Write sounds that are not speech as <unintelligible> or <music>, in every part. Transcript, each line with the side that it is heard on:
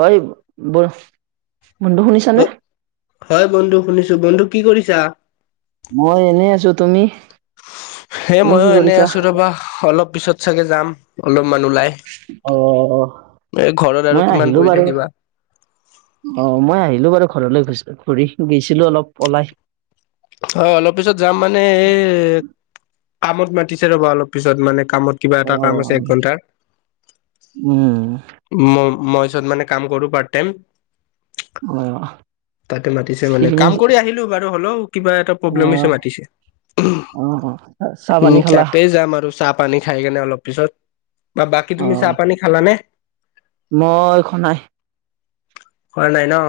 right: হয় বচ, মোৰটো শুনিছা?
left: অ হয় বন্ধু শুনিছো, বন্ধু কি কৰিছা?
right: মই এনেই আছো, তুমি?
left: হেই
right: তুমি কি
left: ময়ো এনে
right: কৰিছা?
left: আছো ৰবা, অলপ পিছত চাগে যাম অলপমান ওলাই।
right: অ',
left: এ ঘৰত আৰু
right: মই
left: কিমান
right: আহিলো
left: বহি
right: বাৰু।
left: থাকিবা
right: অ মই আহিলো বাৰু ঘৰলৈ ঘূৰি, গৈছিলো অলপ ওলাই।
left: অ অলপ পিছত যাম মানে এ কামত মাতিছে ৰ'বা, অলপ পিছত মানে কামত। কিবা
right: অ
left: এটা কাম আছে এক ঘন্টাৰ।
right: উম
left: ম মই যত মানে কাম কৰো পাৰ্ট টাইম,
right: অ
left: তাতে মাতিছে বোলে,
right: ইভিনিং
left: কাম কৰি আহিলো বাৰু হ'লেও কিবা এটা
right: অ
left: প্ৰব্লেম হৈছে মাতিছে।
right: অ অ চাহ
left: উ
right: পানী খালা?
left: তাতেই যাম আৰু চাহ পানী খাই কেনে অলপ পিছত। বা বাকী
right: অ
left: তুমি চাহ পানী খালানে?
right: মই খোৱা নাই
left: খোৱা নাই ন?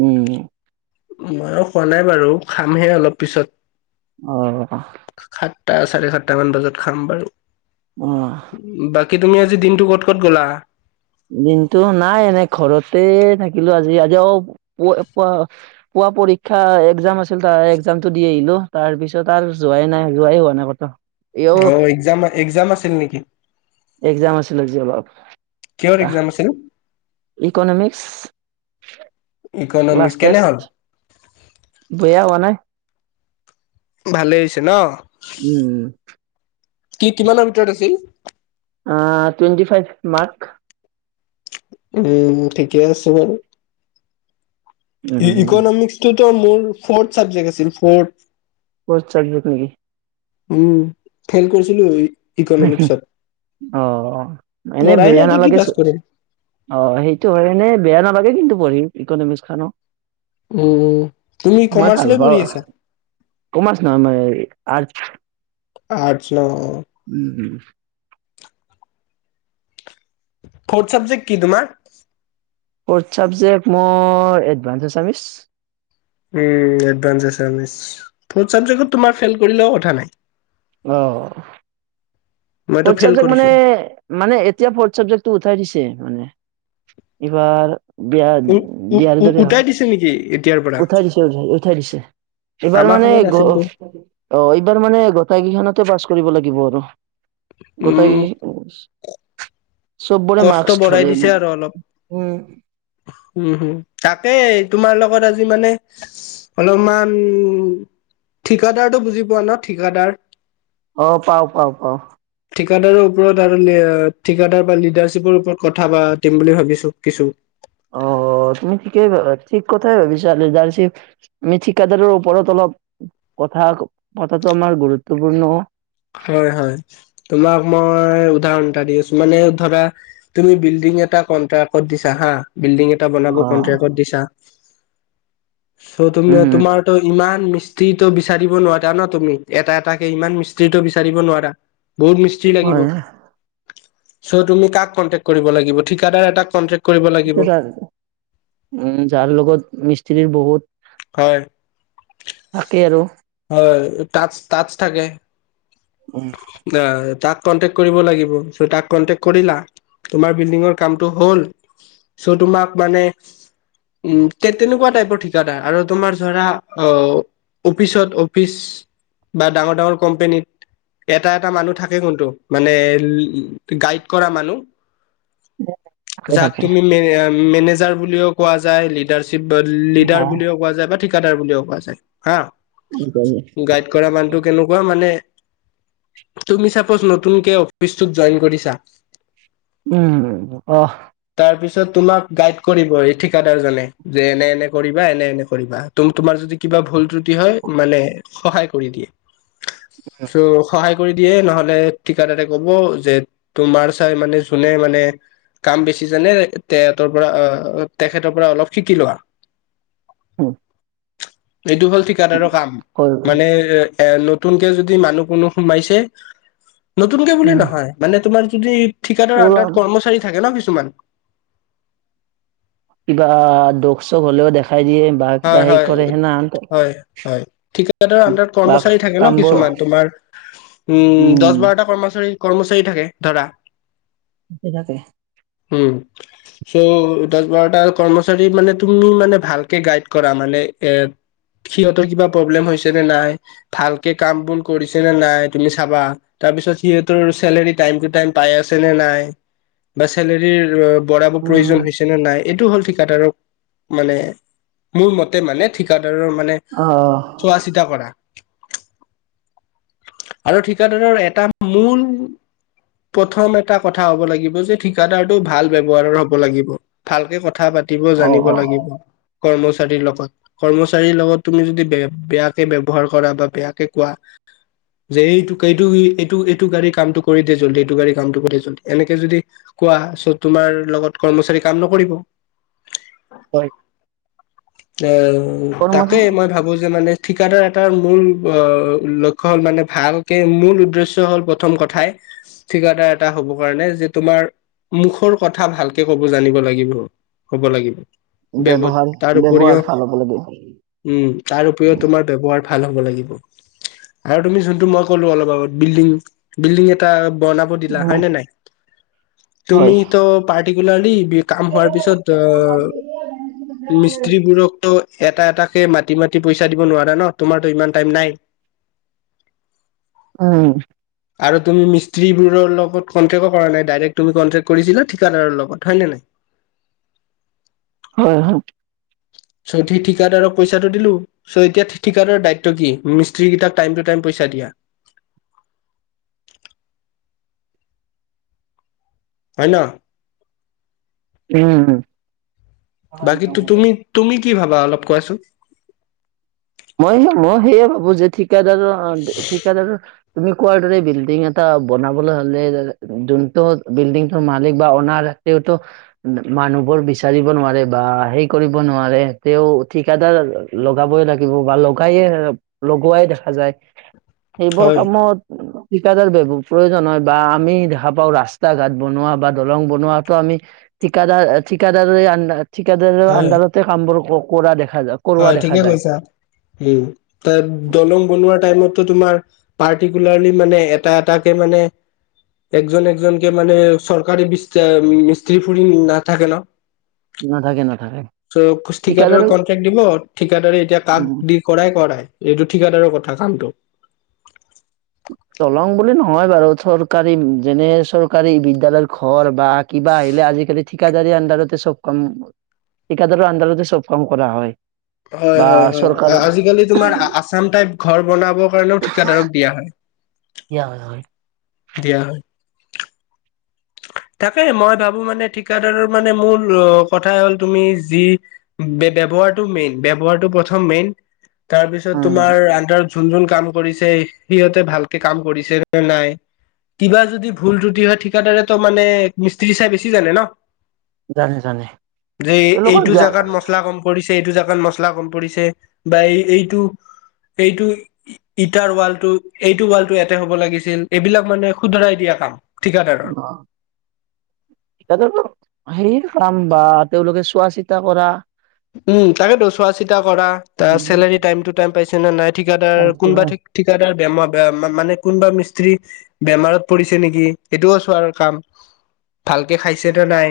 right: উম।
left: মইও খোৱা নাই বাৰু, খামহে অলপ পিছত।
right: অ'।
left: সাতটা চাৰে সাতটা মান বজাত খাম বাৰু।
right: অ'।
left: বাকী তুমি আজি দিনটো ক'ত ক'ত গ'লা?
right: দিনটো নাই এনে ঘৰতে থাকিলো আজি আজি অ প প পুৱা পৰীক্ষা এক্জাম আছিল তাৰ এক্জামটো দি আহিলো, তাৰ পিছত আৰু যোৱাই নাই যোৱাই হোৱা নাই ক'তো। এও
left: অ এক্জাম এক্জাম আছিল নেকি?
right: এক্জাম আছিল আজি অলপ
left: কিহৰ
right: এটা
left: এক্জাম আছিল?
right: ইকনমিক্স, ক্লাছ
left: ইকনমিক্স কেনে
right: টেষ্ট।
left: হ'ল?
right: বেয়া হোৱা নাই।
left: ভালেই হৈছে ন।
right: উম উম'।
left: কি কিমানৰ ভিতৰত আছিল?
right: অঁ টুৱেণ্টি ফাইভ মাৰ্ক।
left: উম' ঠিকেই আছে বাৰু।
right: উম
left: ইকনমিক্সটোতো মোৰ ফৰ্থ ছাবজেক্ট আছিল ফৰ্থ।
right: ফৰ্থ চাবজেক্ট নেকি?
left: উম' ফেল কৰিছিলো এবেলি।
right: অঁ অঁ এনেই
left: পঢ়াই নাই
right: বেয়া
left: এতিয়া কি পাছ
right: নেলাগিছিল।
left: কৰিম
right: অ' সেইটো হয়, এনেই বেয়া নালাগে কিন্তু পঢ়ি ইকনমিক্স খনো।
left: উম উম, তুমি
right: ভাল
left: কমাৰ্চ লৈ
right: পাওঁ
left: পঢ়ি আছা।
right: কমাৰ্চ নহয় মই আৰ্টছ।
left: আৰ্টছ ন অঁ।
right: উম' উম'।
left: ফ'ৰ্থ ছাবজেক্ট কি তোমাৰ?
right: ফ'ৰ্থ ছাবজেক্ট মোৰ এডভান্স আচামিছ।
left: উম' এডভান্স আচামিছ ফ'ৰ্থ ছাবজেক্ট তোমাৰ ফেইল কৰিলেও কথা নাই।
right: অঁ
left: মইতো
right: ফ'ৰ্থ
left: ফেইল
right: ছাবজেক্ট
left: কৰিছো।
right: মানে- মানে এতিয়া ফ'ৰ্থ চাবজেক্টটো উঠাই দিছে মানে। এইবাৰ- বিয়া বিয়াৰ দৰে হল।
left: টো নিকি? এইট-
right: উঠাই দিছে উঠাই দিছে, এইবাৰ
left: আমাৰ
right: মানে
left: সময়ত
right: গ-
left: আছিলতো
right: অ' এইবাৰ মানে গোটেইকেইখনতে পাছ কৰিব লাগিব আৰু,
left: উম
right: গোটেই- চববৰে
left: কষ্ট
right: মাস্ক
left: বঢ়াই
right: ধৰে,
left: দিছে আৰু অলপ
right: উম'।
left: উম উম' তাকেই তোমাৰ লগত আজি মানে- অলমান ঠিকাদাৰটো বুজি পোৱা ন ঠিকাদাৰ?
right: অঁ পাওঁ পাওঁ পাওঁ।
left: ঠিকাদাৰৰ ওপৰত আৰু ঠিকাদাৰ বা লিডাৰচ- চিবৰ ওপৰত কথা পাতিম বুলি ভাবিছো কিছু।
right: অ অ, তুমি ঠিকেই ঠিক কথাই ভাবিছা লিডাৰৰ্চিপ- আমি ঠিকাদাৰৰ ওপৰত অলপ কথা পতাটো আমাৰ গুৰুত্বপূৰ্ণ।
left: হয় হয়, তোমাক মই উদাহৰণ এটা দি আছো, মানে ধৰা- তুমি বিল্ডিং এটা কন্ট্ৰেক্টত দিছা হাঁ, বিল্ডিং এটা বনাব
right: অ'।
left: কন্ট্ৰেক্টত দিছা। চ' তুমি
right: উম, হম।
left: তোমাৰ- ত' ইমান মিস্ত্ৰীটো বিচাৰিব নোৱাৰা ন তুমি, এটা এটাকে ইমান মিস্ত্ৰী- ট্ৰিটো বিচাৰিব নোৱাৰা, বহুত মিস্ত্ৰী
right: হয়,
left: লাগিব। চ' তুমি কাক কন্টেক্ কৰিব লাগিব? ঠিকাদাৰ এটা কণ্টেক্-
right: ঠিকাদাৰ, উম' যাৰ লগত মিস্ত্ৰীৰ বহুত-
left: হয়,
right: থাকে আৰু
left: হয়, টাচ টাচ থাকে।
right: উম'।
left: অ তাক কণ্টেক্ট কৰিব লাগিব, চ' তাক কণ্টেক্ট কৰিলা। তোমাৰ বিল্ডিঙৰ কামটো হ'ল, চ' তোমাক মানে- উম' তে তেনেকুৱা টাইপৰ ঠিকা- আ আৰু তোমাৰ ধৰা, অ অফিচত অফিচ- বা ডাঙৰ ডাঙৰ কম্পেনীত। এটা এটা মানুহ থাকে কোনটো, মানে গাইড কৰা মানুহ।
right: থাকে
left: যাক
right: থাকে।
left: তুমি মে মেনেজাৰ বুলিও কোৱা যায়। লিডাৰৰ্চিপ লিডাৰ বুলিও কোৱা যায়, বা ঠিকাদাৰ বুলিও কোৱা যায় হা। গাইড কৰা মানুহটো কেনেকুৱা মানে। তুমি চাগৈ নতুনকে অফিচটোত জইন কৰিছা।
right: উম' অহ।
left: তাৰপিছত তোমাক গাইড কৰিব এই ঠিকাদাৰ জনে, যে এনে এনে কৰি বা এনে এনে কৰিবা, তো তোমাৰ যদি কিবা ভুল ত্ৰুটি হয়, মানে সহায় কৰি দিয়ে। চ' সহায়। কৰি দিয়ে নহ'লে, ঠিকাদাৰে ক'ব যে, তোমাৰ চাই মানে, যোনে মানে কাম বেছি জানে, তেঁহেতৰ পৰা, তেখেতৰ পৰা অলপ শিকি লোৱা।
right: উম।
left: এইটো হ'ল ঠিকাদাৰৰ কাম। মানে এ নতুনকে যদি মানুহ কোনো সোমাইছে। নতুনকে বুলি
right: উম,
left: নহয়। মানে তোমাৰ যদি, ঠিকাদাৰ
right: পুৰা
left: আণ্ডাৰত কৰ্মচাৰী থাকে ন' কিছুমান।
right: কিবা দোষ, চোষ হ'লেও দেখাই দিয়ে, বা কিবা
left: হয়
right: হৈ
left: হয়
right: কৰে, সেনা হান ত
left: হয়, হয়। ঠিকাদৰৰ আন্দাৰত
right: বা
left: কৰ্মচাৰী থাকে ন
right: কামবোৰ
left: কিছুমান। তোমাৰ উম, দহ
right: উম,
left: বাৰটা কৰ্মচাৰী, কৰ্মচাৰী থাকে ধৰা।
right: কিবাকে।
left: উম, চ' দহ-বাৰটা কৰ্মচাৰী মানে তুমি মানে ভালকে গাইড কৰা মানে এ, সিহঁতৰ কিবা প্ৰব্লেম হৈছে নে নাই? ভালকে কাম-বন কৰিছে নে নাই, তুমি চাবা? তাৰপিছত সিহঁতৰ চেলেৰী টাইম টু টাইম পাই আছে নে নাই, বা চেলেৰীৰ বঢ়াব
right: উম,
left: প্ৰয়োজন হৈছে নে নাই, এইটো হ'ল ঠিকাদাৰক, মানে মোৰ মতে মানে, ঠিকাদাৰৰ মানে
right: অ'।
left: চোৱা চিতা কৰা। আৰু ঠিকাদাৰৰ এটা মূল। প্ৰথম এটা কথা হ'ব লাগিব যে, ঠিকাদাৰ টো ভাল ব্যৱহাৰৰ হ'ব লাগিব। ভালকে কথা পাতিব
right: অ',
left: জানিব
right: অ',
left: লাগিব। কৰ্মচাৰীৰ লগত। কৰ্মচাৰীৰ লগত তুমি যদি বে, বেয়াকে ব্যৱহাৰ কৰা, বা বেয়াকে কোৱা। যে এইটোক, এইটো, এইটো, এইটো গাড়ীৰ কামটো কৰি দে জল্দি। এইটো গাড়ী কামটো কৰি জল্দি। এনেকে যদি কোৱা, চ' তোমাৰ লগত কৰ্মচাৰী কাম নকৰিব।
right: হয়।
left: এ
right: কৰ্মচা
left: তাকে, মই ভাবোঁ যে মানে ঠিকাদাৰ এটাৰ মূল অ', লক্ষ্য হ'ল মানে, ভাল কে, মূল উদ্দেশ্য হ'ল প্ৰথম কথাই। ঠিকাদাৰ এটা হ'ব কাৰণে যে, তোমাৰ মুখৰ কথা ভালকে ক'ব জানিব লাগিব। ক'ব লাগিব। ব্যৱ
right: ব্যৱহাৰ।
left: তাৰ
right: ব্যৱহাৰ
left: উপৰিও,
right: ভাল হ'ব লাগে।
left: উম' তাৰ উপৰিও তোমাৰ ব্যৱহাৰ ভাল হ'ব লাগিব। আৰু তুমি যোনটো মই ক'লোঁ অলপ আগত। বিল্ডিং, বিল্ডিং এটা বনা ব দিলা,
right: উম,
left: হয় নে নাই? তুমি ত' পাৰ্টিকুলাৰলি বি কাম হোৱাৰ পিছত, অ'
right: হয়।
left: মিস্ত্ৰী বোৰকটো এটা এটাকে মাতি মাতি পইচা দিব নোৱাৰে ন। তোমাৰটো ইমান টাইম নাই।
right: উম।
left: আৰু তুমি মিস্ত্ৰীবোৰৰ লগত কনক্টেও কৰা নাই। ডাইৰেক্ট তুমি কনটেক্ট কৰিছিলা ঠিকাদাৰৰ লগত হয় নে নাই
right: হয় হয়।
left: চ, ঠি ঠিকাদাৰক পইচাটো দিলোঁ। চ' এতিয়া ঠি, ঠিকাদাৰৰ দায়িত্ব কি মিস্ত্ৰীকেইটাক টাইম টু টাইম পইচা দিয়া। পাৰি ল
right: উম।
left: বাকীটো তুমি তুমি কি ভাবা, অলপ কোৱাচোন
right: মই সেই, মই সেইয়ে ভাবোঁ যে ঠিকাদাৰৰ, অহ ঠিকাদাৰৰ তুমি কোৱাৰ দৰে বিল্ডিং এটা বনাবলৈ হ'লে, যে, যোনটো বিল্ডিংটোৰ মালিক বা অনাৰ তেওঁটো ম' মানুহবোৰ বিচাৰিব নোৱাৰে, বা, সেই কৰিব নোৱাৰে, তেওঁ ঠিকাদাৰ লগাবই লা থাকিব বা, লগাইয়ে, লগোৱাই দেখা যায়। সেইবোৰ
left: হয়
right: কামত ঠিকাদাৰ বি প্ৰয়োজন হয় বা আমি দেখা পাওঁ ৰাস্তা ঘাট বনোৱা বা দলং বনোৱাটো আমি ঠিকাদাৰ ঠিকাদাৰ আন ঠিকাদাৰৰ
left: হয়
right: আণ্ডাৰতে কামবোৰ ক কৰা দেখা যায় কৰোৱা
left: হয়
right: দেখা
left: ঠিকে
right: যায়।
left: কৈছা উম দলং বনোৱা টাইমটো তোমাৰ পাৰ্টিকুলাৰলি মানে এটা এটাকে মানে একজন একজনকে মানে চৰকাৰী বিচ মিস্ত্ৰী ফুৰি নাথাকে ন
right: নাথাকে নাথাকে
left: চ পুষ্টিকাৰ
right: ঠিকাদাৰ
left: ক দিব ঠিকাদাৰে এতিয়া কাক
right: উম
left: দি কৰাই কৰাই এইটো ঠিকাদাৰৰ কথা কামটো
right: দলং বুলি নহয় বাৰু চৰকাৰী যেনে চৰকাৰী বিদ্যালয় ঘৰ বা কিবা আহিলে আজিকালি ঠিকাদাৰী আণ্ডাৰতে চব কাম ঠিকাদাৰৰ আণ্ডাৰতে চব কাম কৰা হয়
left: হয়
right: বা
left: হয় হয়
right: চৰকাৰ
left: আজিকালি তোমাৰ আছাম টাইপ ঘৰ বনাবৰ কাৰণেও ঠিকাদাৰক দিয়া হয়
right: দিয়া হয় হয়
left: দিয়া হয় তাকে মই ভাবো মানে ঠিকাদাৰৰ মানে মূল কথা হ'ল তুমি যি ব্য ব্যৱহাৰটো মেইন ব্যৱহাৰটো প্ৰথম মেইন তাৰপিছত
right: উম
left: তোমাৰ আণ্ডাৰ যোন যোন কাম কৰিছে সিহঁতে ভালকে কাম কৰিছে নে নাই কিবা যদি ভুল স্ৰুটি হয় ঠিকাদৰে ত মানে মিস্ত্ৰী চাই বেছি জানে ন
right: জানে জানে
left: যে
right: তেওঁলোকৰ
left: এইটো জেগাত মচলা কম পৰিছে এইটো জেগাত মচলা কম পৰিছে বা এই এইটো এইটো ই ইটাৰ ৱালটো এইটো ৱালটো এইয়াতে হব লাগিছিল এইবিলাক মানে শুধৰাই দিয়া কাম ঠিকাদাৰৰ
right: অ এইটো হেৰি কাম বা তেওঁলোকে চোৱা চিতা কৰা
left: উম তাকেতো চোৱা চিতা কৰা তা চেলাৰী টাইম টু টাইম পাইছে নে নাই ঠিকাদাৰ কোনোবা ঠি ঠিকাদাৰ বেমা বে মানে কোনোবা মিস্ত্ৰী বেমাৰত পৰিছে নেকি সেইটোও চোৱাৰ কাম ভালকে খাইছে নে নাই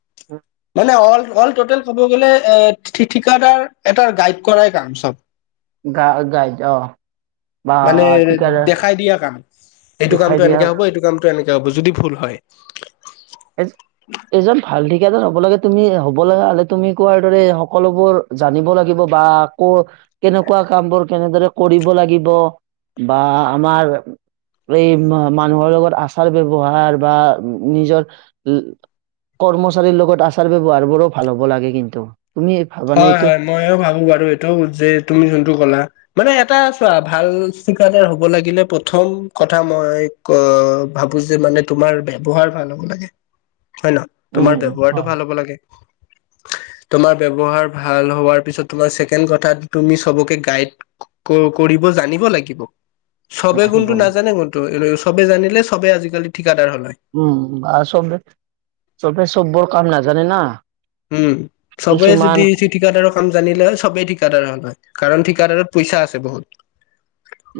right: <unintelligible>
left: মানে অল অল টোটেল ক'ব গ'লে এ ঠি ঠিকাদাৰ এটা গাইড কৰাই কাম চব
right: গা গাইড অ বা
left: মানে
right: ঠিকাদাৰ
left: দেখাই দিয়া কাম এইটো
right: দেখাই
left: কামটো
right: দিয়া
left: এনেকে হ'ব এইটো কাম এইটো এনেকে হ'ব যদি ভূল হয়
right: এ এজন ভাল ঠিকাদাৰ হ'ব লাগে তুমি হ'ব লগা হ'লে তুমি কোৱাৰ দৰে সকলোবোৰ জানিব লাগিব বা ক কেনেকুৱা কাম বোৰ কেনেদৰে কৰিব লাগিব বা আমাৰ এই ম- মানুহৰ লগত আচাৰ-ব্যৱহাৰ বা নিজৰ ল- কৰ্মচাৰীৰ লগত আচাৰ-ব্যৱহাৰবোৰো ভাল হ'ব লাগে কিন্তু। তুমি ভাবানে এইটো?
left: মইয়ো ভাবোঁ বাৰু এইটো যে তুমি যোনটো ক'লা মানে এটা চোৱা, ভাল চিকাদাৰ হ'ব লাগিলে প্ৰথম কথা মই ক- ভাবোঁ যে মানে তোমাৰ ব্যৱহাৰ ভাল হ'ব লাগে, হয় ন তোমাৰ
right: উম
left: ব্যৱহাৰটো
right: হয়
left: ভাল হব লাগে। তোমাৰ ব্য ৱহাৰ ভাল হোৱাৰ পিছত তোমাৰ ছেকেণ্ড কথাটো তুমি চবকে গাইড ক- কৰিব জানিব লাগিব। চবে গুণটো
right: লাগিব
left: নাজানে কোনটো, এনে চবে জানিলে চবে আজিকালি ঠিকাদাৰ হ'ল হয়।
right: উম আৰু চবে- চবে চবৰ কাম নাজানে না
left: উম, চবে
right: কিছুমান
left: যদি ঠিকাদাৰৰ কাম জানিলে চবেই ঠিকাদাৰ হ'ল হয়, কাৰণ ঠিকাদাৰত পইচা আছে বহুত।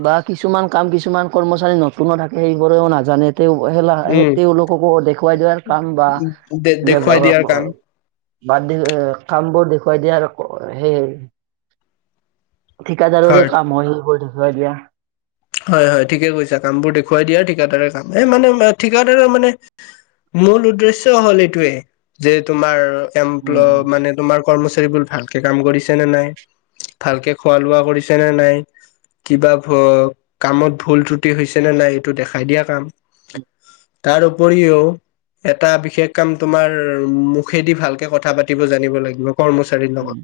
right: বা কিছুমান কাম, কিছুমান কৰ্মচাৰী নতুনো থাকে, সেইবোৰেও নাজানে তেও- সেলা-
left: উম
right: সেই তেওঁলোককো দেখুৱাই দিয়াৰ কাম বা
left: দে
right: লেব
left: দেখুৱাই দিয়াৰ কাম
right: <unintelligible> বাদ দ- অ- কামবোৰ দেখুৱাই দিয়া আৰু- সেই ঠিকাদাৰৰে কাম হয় সেইবোৰ দেখুৱাই দিয়া।
left: হয়, হয়, ঠিকে কৈছা, কামবোৰ দেখুৱাই দিয়া ঠিকাদাৰে কাম। এই মানে ম- ঠিকাদাৰে মানে মূল উদ্দেশ্য হ'ল এইটোৱে যে তোমাৰ
right: উম
left: এমপ্ল- মানে তোমাৰ কৰ্মচাৰীবোৰ ভালকে কাম কৰিছে নে নাই, ভালকে খোৱা-লোৱা কৰিছে নে নাই কিবা ভ- কামত ভুল ত্ৰুটি হৈছে নে নাই, এইটো দেখাই দিয়া কাম। তাৰ উপৰিও এটা বিশেষ কাম তোমাৰ মুখেদি ভালকে কথা পাতিব জানিব লাগিব কৰ্মচাৰীৰ
right: উম
left: লগত।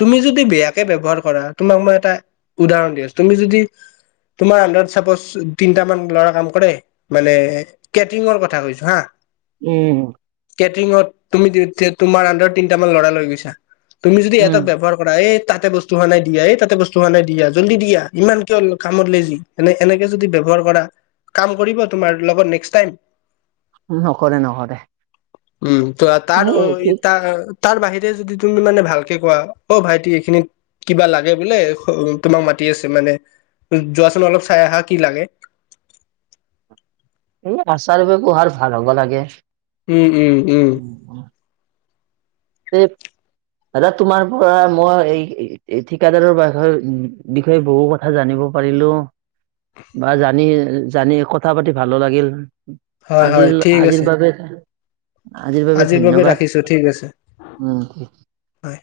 left: তুমি যদি বেয়াকে ব্যৱহাৰ কৰা, তোমাক মই এটা উদাহৰণ দি আছোঁ, তুমি যদি তোমাৰ আন্দাৰত চাপজ তিনটা মান ল'ৰা কাম কৰে মানে কেটৰিঙৰ কথা কৈছোঁ হা।
right: উম।
left: কেটৰিঙত তুমি ত- তোমাৰ আন্দাৰত তিনিটামান ল'ৰা লৈ গৈছা, তুমি যদি এটাক ব্যৱহাৰ কৰা, এই তাতে বস্তু হোৱা নাই দি আহ, এই তাতে বস্তু হোৱা নাই দি আহ, জল্দি দি আহ, ইমান কিয় কামত লে জি, এনে- এনেকে যদি ব্যৱহাৰ কৰা, কাম কৰিব তোমাৰ লগত নেক্স টাইম?
right: উম অকলে নকৰে।
left: উম ত আ- তাৰ
right: সেই
left: অই-
right: ঠিক
left: তা তাৰ বাহিৰে যদি তুমি মানে ভালকে কোৱা, অ' ভাইটি এইখিনি কিবা লাগে বোলে, খ- তোমাক মাতি আছে মানে, যোৱাচোন অলপ চাই আহা কি লাগে।
right: এই আচাৰ-ব্যৱহাৰ ভাল হ'ব লাগে।
left: উম, উম, উম।
right: এ দাদা, তোমাৰ পৰা মই এই- এই ঠিকাদাৰৰ বাষয়- বিষয়ে বহু ক থা জানিব পাৰিলোঁ, বা জানি- জানি কথা পাতি ভালো লাগিল।
left: হয় হয়
right: আজিল-
left: ঠিক আছে
right: আজিৰ বাবে
left: আজিৰ বাবে ৰাখিছোঁ, ঠিক আছে।
right: উম। <inaudible>
left: হয়।